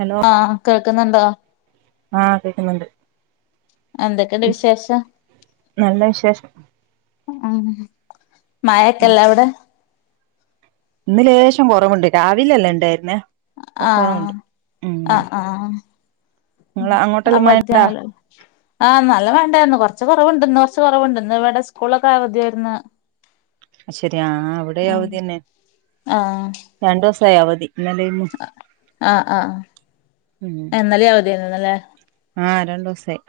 Hello ആഹ് കേൾക്കുന്നുണ്ടോ ആഹ് കേക്ക്‌ന്ന്ണ്ട് എന്തൊക്കെണ്ട് വിശേഷം നല്ല വിശേഷം അഹ് മയക്കല്ലവിടെ ഇന്ന് ലേശം കൊറവുണ്ട്, രാവിലല്ലെണ്ടേര്ന്നെ, ഇപ്പ ആഹ് കൊറവുണ്ട് ഉം ആഹ് ആഹ് ങ്ങള അങ്ങോട്ടെല്ല മയണ്ടാ അവധിയാണല്ലോ ആഹ് നല്ല മഴണ്ടായിരുന്നു. കൊർച്ച് കൊറവ്ണ്ട്, ഇന്ന് കൊർച്ച് കൊറവ്ണ്ട് ന്ന് വടെ സ്കൂളൊക്കെ അവധിയാര്ന്ന് അയ്ശരി, ആഹ് ഇവിടേം ഉം അവധിയന്നെ രണ്ടു ദിവസായി അവധി ഇന്നലെ ഇന്നും അഹ് ആഹ് ആഹ് ഉം ഏഹ് ഇന്നല്യും അവധിയേന്നൊ ഇന്നലെ ആഹ്, രണ്ടൂസായി.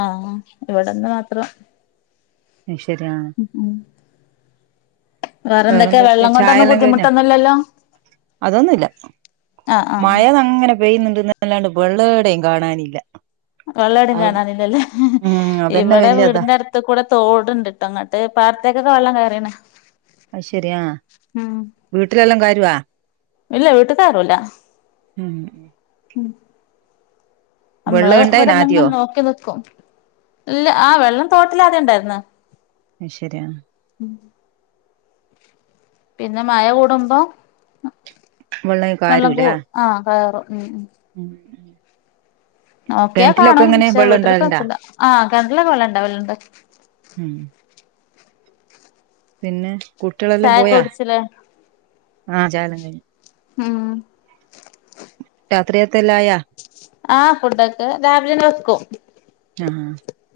ആഹ്, ഇവിടന്ന് മാത്രം അയ്ശെരി ആഹ്. ഉം, വേറെന്തൊക്കെ വെള്ളം കൊണ്ടൊന്നും ബുദ്ധിമുട്ടൊന്നുല്ലല്ലോ? അതൊന്നുല്ല. ആഹ് ആഹ് മഴദങ്ങനെ പെയ്യുന്ന്ണ്ട്ന്നല്ലാതെ ബെള്ളേടെയും കാണാനില്ല. വെള്ളേടേം അത് കാണാനില്ലല്ലേ, ഉം അതന്നെ ഇവടെ വല്യതാ വീടിന്റട് ത്ത്‌ കൂടെ തോട്ണ്ട്ട്ടോങ്ങട്ട് പാടത്തേക്കൊക്കെ വെള്ളം കയറീണ്. അയ്ശെരി ആഹ്, ഉം വീട്ടിലെല്ലാം കയറുവാ ഇല്ല വീട്ട് കയറൂല ഉം. ഉം, അമ്മള് വെള്ളം ഇണ്ടായിന ഇവടെന്നങ്ൻ ആദ്യോ നോക്കി നിക്കും. ഇല്ല. ആഹ് വെള്ളം തോട്ടിലാദ്യ ണ്ടാര്ന്ന് അയ്ശെരി. ആഹ് ഉം. പിന്നെ മഴ കൂടുമ്പോ അഹ് വെള്ളം കൂ ആഹ്, കയറും. ഉം, ഉം ഉം. നോക്കിയാ കിണറ്റിലൊക്കെ കാണും, ഇങ്ങനെ പക്ഷേ വെള്ളം വീട്ടില് ക [unintelligible] ഉണ്ടാവലുണ്ടാ ചണ്ട.... ആഹ് കിണറ്റിലൊക്കെ വെള്ളണ്ട് വെള്ളണ്ട് ഉം. പിന്നെ കുട്ട്യളെല്ലാം ചായൊക്കെ പോയാ? കുടിച്ചില്ലേ ആഹ് ചായലം കഴിഞ്ഞ് ആഹ്. രാത്രികത്തെ എല്ലാ ആയ? ആഹ്, ഫുഡൊക്കെ രാവിലന്നെ വെക്കും. ആ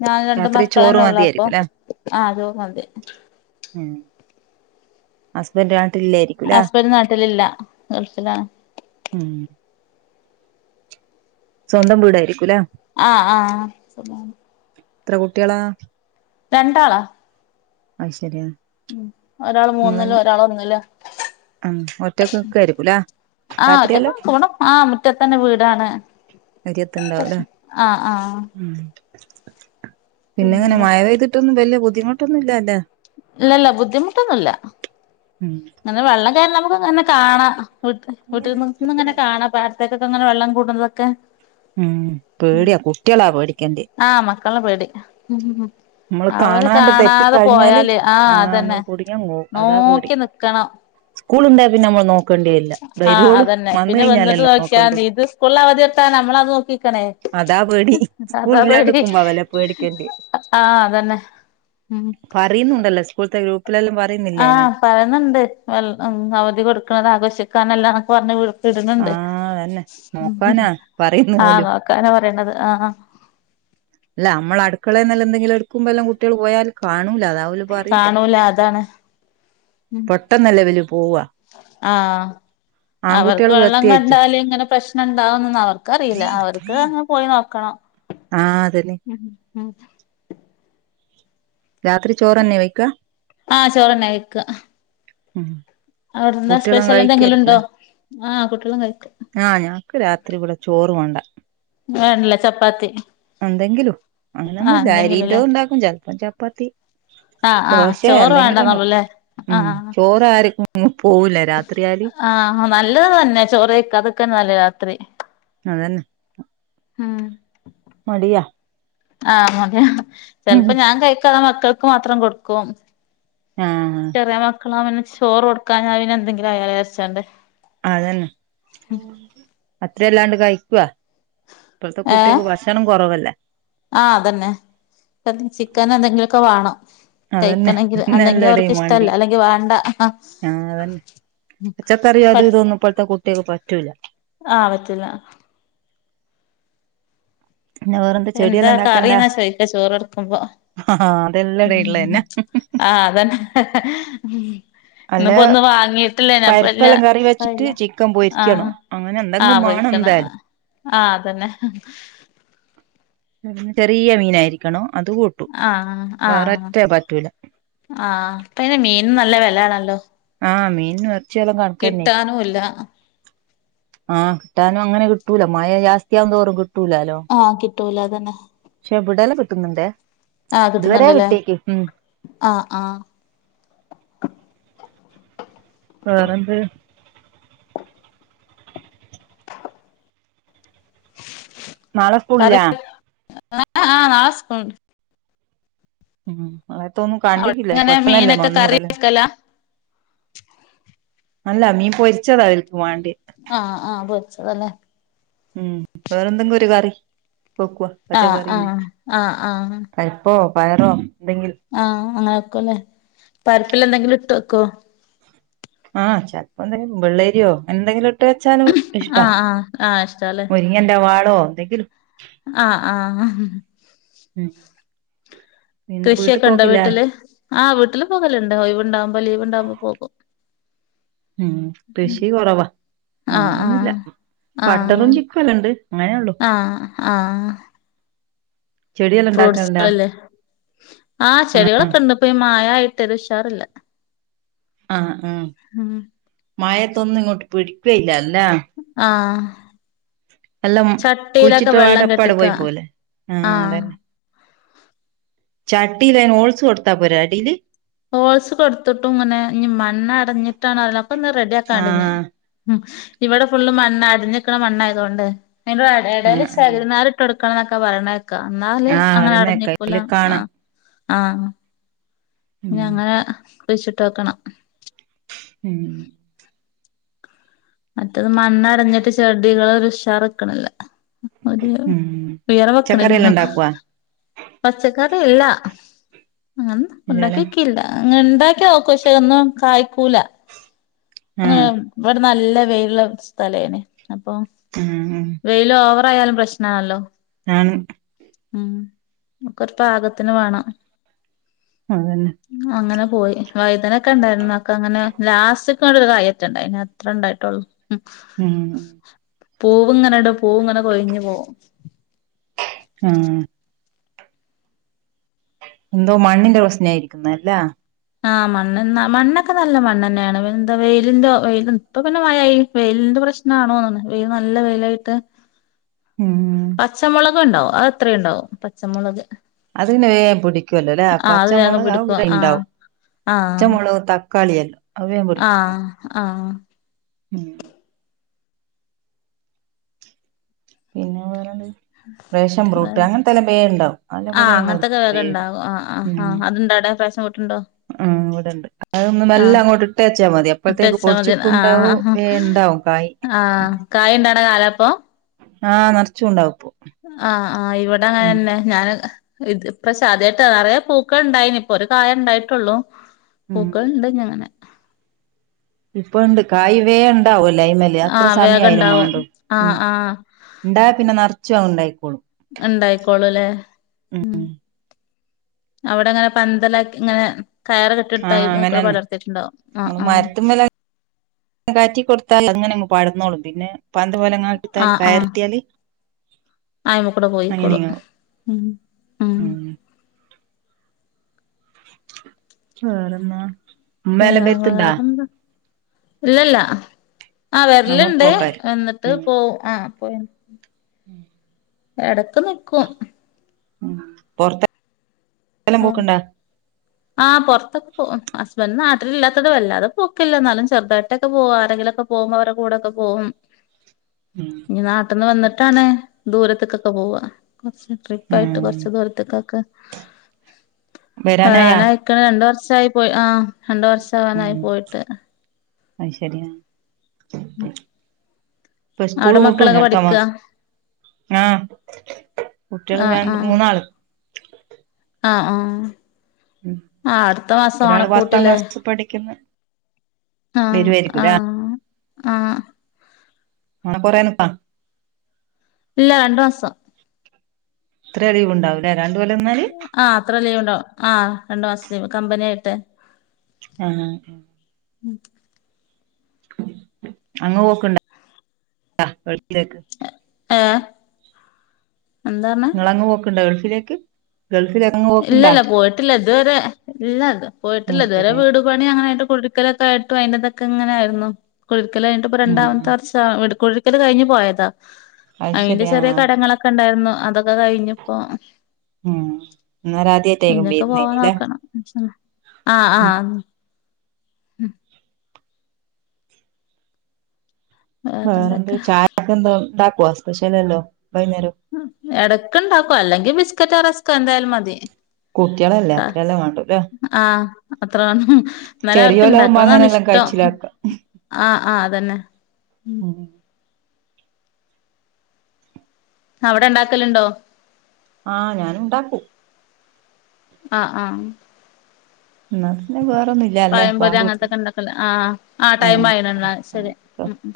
ഞാനു രണ്ട് രാത്രി ചോറ് മക്കളന്നെ ഉള്ളൂ അപ്പൊ. മതിയായിരിക്കുംല്ലേ ആഹ് ചോറ് മന്തി ഉം. ഹസ്ബൻഡ് നാട്ടിലില്ലായിരിക്കൂലേ, ഹസ്ബൻഡ് നാട്ടിലില്ല ഗൾഫിലാണ് ഉം. സ്വന്തം വീടായിരിക്കൂലെ ആഹ്, ആഹ്. സ്വന്താണ്. ത്ര കുട്ട്യാളാ. രണ്ടാളാ. അയ്ശെരി, ആഹ് ഉം, ഒരാള് മൂന്ന്ലു ഒരാള് ഒന്ന്ലാ ആ ഒറ്റക്ക് നിക്കായിരിക്കൂല്ലേ ആഹ് ഒറ്റക്ക രാത്രിയെല്ലാം പോണം ആഹ് മുറ്റത്തന്നെ വീടാണ്. കരിയത്തുണ്ടാവൂല്ലേ പ്രശ്‌നം. ആഹ്, ആഹ്. ഉം, പിന്നെ ഇങ്ങനെ പിന്നെന്താ മഴ പെയ്തിട്ടൊന്നും വെല്ല്യ ബുദ്ധിമുട്ടൊന്നുംല്ല്യ അല്ലേ? ഇല്ലല്ല ബുദ്ധിമുട്ടൊന്നുല്ല. ഉം ങ്ങനെ വെള്ളം കയറ്ന്നെ നമുക്ക്ങ്ങനെ കാണാ. വീട്ട് വീട്ടിൽന്ന് ന്ന് ങ്ങനെ കാണാ പാടത്തേക്കൊക്കെങ്ങനെ വെള്ളം കൂട്ന്നതൊക്കെ ഉം ഉം, പേടിയാ കുട്ടികളാ പേടിക്കേണ്ടേ ആഹ് മക്കളല്ലാം പേടി. ഉം നമ്മള് അവര് കാണാണ്ട് കാണാതെ തെറ്റിക്കഴിഞ്ഞാല് പോയാല്, ആഹ് ആ അതന്നെ നമ്മള് കുടുങ്ങിയങ്ങ് പോവും അതാ പേടി നോക്കി നിക്കണം. സ്കൂൾ ഉണ്ടായ പിന്നെ നമ്മൾ നോക്കേണ്ടിയില്ല ആഹ്. വരുവോളൂ അതന്നെ വന്ന് പിന്നെ വന്ന്ട്ട് കഴിഞ്ഞാലല്ലോ നോക്കണ്ടു നോക്കിയാതി. ത് കൊള്ളാ വതിർട്ടാ നമ്മളത് നോക്കിക്കണെ അതാ പേടി സ്കൂൾ അതാപേടി. ഇല്ലാണ്ട്ക്കുമ്പോ അവലെ പേടിക്കേണ്ടി ആഹ് അതന്നെ. ഉം. പറീന്നുണ്ടല്ലോ സ്കൂൾത്തെ ഗ്രൂപ്പിലെല്ലാം പാ ആഹ് പറയുന്നുണ്ട് അവധി കൊടുക്കണത് ആഘോഷിക്കാൻ എല്ലാക്കെ പറഞ് വി - വിടുന്നുണ്ട് ആഹ് അതന്നെ നോക്കാനാ പറയുന്നു ആഹ് ഓലും നോക്കാനാ പറയണത് ആഹ് അല്ല നമ്മള് അടുക്കളെ നിന്ന് എന്തെങ്കിലും എടുക്കുമ്പോ എല്ലാം കുട്ടികള് പോയാല് കാണൂല അതാ - കാണൂല അതാണ് പെട്ടെന്നല്ലേ ഇവല് പോവാ ആഹ് അവർക്ക് ആൺകുട്ടികള് വെള്ളം പ്രത്യേകിച്ചും കണ്ടാലും ഇങ്ങനെ പ്രശ്നം ഇണ്ടാവും എന്നൊന്നും അവർക്ക് അറിയില്ല അവർക്ക്- പോയി നോക്കണം ആഹ് അത് തന്നെ ഉം ഉം [unintelligible] രാത്രി ചോറ് തന്നെയാ വെയ്ക്കാ ആഹ് ചോറ് തന്നെ വെയ്ക്കു ഉഹ [unintelligible] അവിടെ എന്താ സ്പേഷ്യല് എന്തെങ്കിലും ഇണ്ടോ ആഹ് കുട്ടികളും കഴിക്കും ആഹ് ഞങ്ങക്ക് രാത്രി ഇവിടെ ചോറ് വേണ്ട വേണ്ട അല്ലേ ചപ്പാത്തി എന്തെങ്കിലും ആഹ് അങ്ങനെയൊന്നുയില്ല അരിയിട്ടും എന്തെങ്കിലുംല്ലേ ഒണ്ടാക്കും ചെലപ്പം ചപ്പാത്തി- ആഹ് ആഹ് ദോശയൊ ചോറ് എന്തെങ്കിലും ഒണ്ടാക്കും വേണ്ടന്നള്ളൂല്ലേ ഉം ആഹ് ചൊ - ഇവിടെ ആർക്കും ഒന്നും പോകില്ല രാത്രിയായാല് ആഹ് ആഹ് നല്ലത് തന്നെ ചോറ് കഴിക്കാതിരിക്കുന്നതാണ് രാത്രി അത് തന്നെ ആഹ് മടിയാ ആഹ് മതിയാ ചെലപ്പോ ഞാൻ കഴിക്കാതെ മക്കൾക്ക് മാത്രം കൊടുക്കും ആഹ് കൊറേ മക്കള് ചോറ് കൊടുക്കാ ഞാൻ വെ [unintelligible] ന്തങ്കിലും അയ അരിച്ചോണ്ട് അത് തന്നെ അത്രയല്ലാണ്ട് കഴിക്കുവ ഇപ്പഴത്തെ ഏഹ് കുട്ടികക്ക് ഭക്ഷണം കൊറവല്ല ആഹ് തന്നെ ചിക്കന് എന്തെങ്കിലുമൊക്കെ വേണം അതന്നെ കഴിക്കണെങ്കിൽ അല്ലെങ്കി പിന്നെല്ലട അവർക്ക് മാണ്ടി ഇഷ്ടല്ല അല്ലെങ്കി വേണ്ട പച്ചക്കറി അത് ഇതൊന്നും ഇപ്പോഴത്തെ കുട്ടികക്ക് പറ്റൂല്ല ആ ആവത്തില്ല പിന്നെ വേറെന്താ എന്താ ചെടിയെല്ലാം ഉണ്ടാക്കണ്ട കറിന്നാ ചോയ്ക്ക ചോറെടുക്കുമ്പോ ആ അതെല്ലാടോം ഉള്ളത് ഉം തന്നെ ആഹ് അത് തന്നെ അല്ല ഇന്നിപ്പോ ഒന്നും വാങ്ങിട്ടില്ല പരിപ്പെല്ലാം ഞാൻ കറി വെച്ചിട്ട് ഇഷ്ടായില്ല ചിക്കൻ പൊരിക്കണം ആഹ് അങ്ങനെ എന്തെങ്കും ആഹ് വേണം പോയിക്കണ് ആഹ് എന്തായാലും ആ തന്നെ ചെറിയ മീനായിരിക്കണം അത് കൂട്ടും ആഹ് വേറെ ആഹ് മറ്റേ പറ്റൂല ആഹ് ഇപ്പ മീനും നല്ല വെലയാണല്ലോ ആഹ് മീനിന്നും എറച്ചിയും ഒക്കെ കണക്ക് തന്നെ കിട്ടാനുല്ല ആഹ് കിട്ടാനും അങ്ങനെ കിട്ടൂല മഴ ജാസ്തിയാകും തോറും കിട്ടൂലാലോ ആഹ് കിട്ടൂല അത് തന്നെ പക്ഷെ ഇവുടെലെ കിട്ടുന്നുണ്ട് ആഹ് കിട്ടുന്നുണ്ടല്ലേ ആഹ് ആഹ് വേറെ എന്തര് നാളെ സ്കൂള് ഇല്ല കറി ആഹ് ആഹ നാളെ സ്കൂൾ ഒണ്ട് ഉം അളത്തൊന്നും കണ്ടിട്ടില്ല അവിടെങ്ങനെ പെട്ടെന്നല്ലേ മീനൊക്കെ കറി വന്നൂടലേ വെക്കലാ അല്ല മീൻ പൊരിച്ചതാ അവൽക്ക് വാണ്ടി ആഹ് ആഹ് പോളിച്ചത ല്ലേ ഉം വേറെ എന്തെങ്കും ഒരു കറി വെക്കുവ ആഹ് ആഹ് ആഹ് ആഹ് പരിപ്പോ പയറോ എന്തെങ്കിലും ആഹ് അങ്ങനെ വക്കല്ലേ പരിപ്പിൽ എന്തെങ്കിലും ഇട്ട് വെക്കോ ആഹ് ചെൽപ്പോ എന്തെങ്കിലും വെള്ളേരിയോ എന്തെങ്കിലും ഇട്ട് വെച്ചാല് ആഹ് ആഹ് ആഹ് ഇഷ്ടാ ലേ ങ്ങന്റെ വാളോ എന്തെങ്കിലും ആഹ് ആഹ് ആ ഉം പിന്നെ വീട്ടി കൃഷിയൊക്കെ ണ്ടോ പോക്കില്ലേ വീട്ടില് ആ വീട്ടില് പോകലുണ്ട് ഒ ഴ് വ് ണ്ടാകുമ്പം ലീവ്ണ്ടകുമ്പം പോകും ഉം കൃഷി കുറവാ ആഹ് ആഹ് അങ്ങനെയൊന്നുല്ല ബട്ടറും ആഹ് ചിക്കു ല്ലാ ഇണ്ട് അങ്ങനെയള്ളു ആഹ് ആഹ് ഫ്രൂട്ട്സുകളല്ലേ ആഹ് ചെടികളൊക്കെ ഇണ്ട് ഇപ്പ ഈ മാഴാ യിട്ടൊര് ഉഷാറില്ല ആഹ് ആഹ് ഉം മഴത്തൊന്നും ഇങ്ങോട്ട് പിടിക്കുയില്ല ല്ലേ ആഹ് എല്ലാം ചട്ടിയിലൊക്കെ കുഴിച്ചിട്ട പാടെ വെള്ളം അപ്പാടെ കെട്ടിക്ക പോയി പോവല്ലേ ആഹ് ചട്ടിയിലന് ഓൾസ് കൊടുത്താ പോരേ അടീല് ഹോൾസ് കൊടുത്തിട്ടും ഇങ്ങനെ ഇനി മണ്ണ് അടഞ്ഞിട്ടാണ്റീല ഒക്കെന്ന് റെഡി ആക്കാണ്ട് ഇഞ്ഞ് ആഹ് ഉം ഇവിടെ ഫുള്ള് മണ്ണ് അടിഞ്ഞ്ക്ക്ണ മണ്ണായതുകൊണ്ട് അയിന്റെ എടേല് ആഹ് ആഹ് ശകിരി നാര് ട്ട് കൊടുക്കണം ന്നൊക്കെ പറിണേക്കാ ന്നാല് ആഹ് അങ്ങനെ പറയുന്ന അടഞ്ഞ് കേക്കാം ക്കൂല അതില് കാണാം ആഹ് ആഹ് ഇഞ്ഞ് ഉം അങ്ങനെ കുഴിച്ച് ട്ട് ഓക്കണ്ണം ഉം മറ്റത് മണ്ണടഞ്ഞിട്ട് ചെടികളൊര് ഉഷാർ ക്ക്ണ്ല്ല അതെ ഉം ഉയര പച്ചക്കറി എല്ലാം വെക്ക്ണ്ല്ല ഉണ്ടാക്കുവാ പച്ചക്കറി ഇല്ല അങ്ങനെ ഇല്ലാലോ ഉണ്ടാക്കിക്കില്ല അങ്ങ ഉണ്ടാക്കി നോക്കും പക്ഷേ ഒന്നും കായ്ക്കൂല അങ്ങന ആഹ് ഇവിടെ നല്ല വെയില്ള്ള സ്ഥലേ നി അപ്പം ആഹ് വെയില് ഓവറായാലും പ്രശ്നാണല്ലോ ആണ് ഉം ഒക്കെ ര് പാകത്തിന് വാണം അതന്നെ അങ്ങനെ പോയി വൈതനൊക്കെ ഉണ്ടായിരുന്നു ഒക്കെ അങ്ങനെ ലാസ്റ്റ്ക്കാണ്ട് ഒരു കായന്റെ ഇണ്ടായി നി അത്ര ണ്ടായിട്ടൊള്ളൂ ഉം ഉം പൂവ് ങ്ങനെ ടും പൂവ് ങ്ങനെ കൊഴിഞ്ഞ് പോവും ആഹ് എന്തോ മണ്ണിന്റെ പ്രശ്നായിരിക്കുന്ന ല്ല ആഹ് മണ്ണ് ന്നാ മണ്ണൊക്കെ നല്ല മണ്ണ് തന്നെയാണ് എന്താ വെയിലിന്റെ വെയില ഇപ്പൊ പിന്നെ മഴായി വെയിലിന്റെ പ്രശ് ഞ്ഞാണ് ഓന്ന്ണ് വെയില് നല്ല വെയിലായിട്ട് ഉം പച്ചമുളക് ണ്ടാവും അത് എത്രിണ്ടാവും പച്ചമുളക് അത് ന്നെ വേ പിടിക്കുല്ലോ ലേ ആഹ് അത് വേഗം പച്ചമുളക് അഹ് പിടിക്കും ഇവിടെ ഉണ്ടാവും ആഹ് പച്ചമുളക് തക്കാളി എല്ലാം ആഹ്‌ ആഹ്‌ ഉം പിന്നെ വേറെന്ത് ഫാഷൻ ഫ്രൂട്ട് അങ്ങനത്തെല്ല വ ഹോണ്ടാവും അല്ല ആഹ് ഇവിടെണ്ട അങ്ങനത്തൊക്കെ വേ വേഗം ഉണ്ടോ ആ ഇവിടെണ്ട് അതൊന്നും എല്ലാം അങ്ങോട്ട് ഇട്ടച്ചാ മതി എപ്പോഴത്തേക്ക് ഇട്ടച്ചാ പൊടിച്ചുക്ക ഉണ്ടാവും വ ഉണ്ടാവും കായ് ആഹ്‌ കായ ഇണ്ടാണ കാലപ്പൊ ആഹ് നറച്ചുണ്ടാവും ആഹ് ആഹ്‌ ഇവിടെ അങ്ങനെന്നെ ഞാൻ ഇത് പ്രശാദ്യായിട്ട് നിറയ പൂക്കൾ ഇണ്ടായിന് ഇപ്പൊ ഒരു കായ ഉണ്ടായിട്ടുള്ളു ഉം പൂക്കൾ ഉണ്ട് അങ്ങനെ ഇപ്പ ഇണ്ട് കായ വേ ഉണ്ടാവോ ലൈമല് അത്ര ആഹ് വേഗം സമയായി ഇണ്ടാവും മേണ്ടും ആഹ് ഉ ആഹ് ഉണ്ടായ പിന്നെ നിറച്ചു അ ഉണ്ടായിക്കോളും ഉണ്ടായിക്കോളൂ അല്ലേ ഉം അവിടെ അങ്ങനെ പന്തലാക്കി ഇങ്ങനെ കയറ ആഹ് കെട്ടിടുത്തായി കൂടെ അങ്ങനെന്നെ പടർത്തിയിട്ടുണ്ടോ ആഹ് ആഹ് കാറ്റിക്ക കൊടുത്താൽ അങ്ങനെങ്ങ് പാടർന്നോളും പിന്നെ പന്ത് പോലെങ്ങിത്താൽ കയർത്തിയാല് ആയിമ കൂടെ പോയിക്കോളും ഉം ഉം വേറെന്നാ ഉമ്മേല ബത്തണ്ടാ വേറെന്താ ഇല്ലല്ല ആ അങ്ങോട്ട് വരലുണ്ടേ പോക്കായിരിക്കും എന്നിട്ട് പോ ആഹ് പോയി [inaudible] എടക്ക് നിക്കും ഉം പൊറത്തെല്ലാം പോക്കണ്ട ആഹ് പുറത്തൊക്ക പോ ഹസ്ബൻ് നാട്ടിലില്ലാത്തട വല്ലാതത് പൊക്കില്ല എന്നാലും ചെറുതട്ടക്കെ പോവാ ആരെങ്കിലുംക്കെ പോകുമ്പോ അവരുടെ കൂടെക്കെ പോകും [inaudible] ഇനി നാട്ടിന്ന് വന്നിട്ടാണ് ദൂരത്തേക്കൊക്കെ പോവ കുറ ട്രിപ്പ ആയിട്ട് ഉം കൊറച്ച ദൂരത്തേക്കൊക്കെ വരാനായാ രണ്ട വർഷയി പോയി ആ രണ്ട വർഷവാനായി പോയിട്ട് ആതു ശരിയാ ഉം ഇപ്പ സ്കൂള പൂട്ടുലെ അടുത്ത മാസ ആഹ് കുട്ടികൾ ആഹ് രണ്ട് ആഹ് മൂന്നാള് ആഹ് ആഹ് ഉം ആ അടുത്ത മാസ ആണെ പൂട്ടില്ലേ പഠിക്കുന്നെ ആഹ് ആഹ് ആഹ് ആ പൊറെനി പ്പാ ഇല്ല രണ്ടു മാസം ഇത്ര ലീവ്ണ്ടാവില്ലേ രണ്ട് കൊല്ലം നിന്നാല് ആ അത്ര ലീവ് ഉണ്ടാവുംആ രണ്ടു മാസം ലീവ് കമ്പനി ആയിട്ട് ആഹ് അഹ് അങ്ങ് പോക്കണ്ട [inaudible] ഏഹ്. എന്താർഞ്ഞെ നിങ്ങളങ്ങ് പോക്ക്ണ്ടോ ഗൾഫിലേക്ക് ഗൾഫിലേ ഇല്ല ല്ല പോയിട്ടില്ല ഇത്‌വരെ ഇല്ല ഇത് പോയിട്ടില്ല ഉം ഇതുവരെ ശരിയാ വീടും പണി അങ്ങനായിട്ട് കുടിരിക്കലൊക്കെ ആയിട്ടും അയ്ന്റതൊക്കെ ഇങ്ങനെ ആയിരുന്നു കുടിരിക്കൽ കഞ്ഞട്ട്പ്പ ഉം രണ്ടാമത്തെ വർ [unintelligible] കുടിരിക്കൽ കഴിഞ് പോയതാ അത് അയ്ന്റെ ശരി ആ ചെറിയ കടങ്ങളൊ ക്ക ണ്ടാര്ന്നു അതൊക്ക കയ്ഞ്പ്പോ ഉം ഇന്നേരം ആദ്യയിറ്റേക്കും ഇനിയൊക്കെ വര്ന്നത് പോവാൻ ല്ലേ നോക്കണം ആഹ് ആഹ് വേറെന്ത് വേറെന്തൊക്കെ ചായകൊക്കെ എന്താ ഇണ്ടാകോ സ്പഷ്യലല്ലോ വൈന്നേരം എടക്ക് ഇണ്ടാകും അല്ലെങ്കി ബിസ്ക്കറ്റൊ റസ്ക്കോ എന്താലും മതി കുട്ടികളല്ലേ ക്ക അത്രയെല്ലാം വേണ്ടൂല്ലേ ആഹ് അത്രണം ന്നാലും അവർക്ക് ചെറിയോലാവുമ്പോ ഇണ്ടാക്ക്ണതാണ് അങ്ങനെല്ലാം ഇഷ്ടം കഴിച്ചിലാക്കാം ആഹ് ആഹ് അതന്നെ ഉം അവടെ ഇണ്ടാക്കല്ണ്ടോ ആഹ് ഞാൻ ഉണ്ടാക്കും ആഹ് ആഹ് ന്നാ പിന്നെ വേറൊന്നും ഇ പയം പൊരി അങ്ങൻത്തൊക്കെ ഇണ്ടാക്കല്ലേ ആഹ് ആഹ് ആ ടൈം ആഹ് ആയിണു ഇന്നാ ശരി ആഹ് ഉം ഉം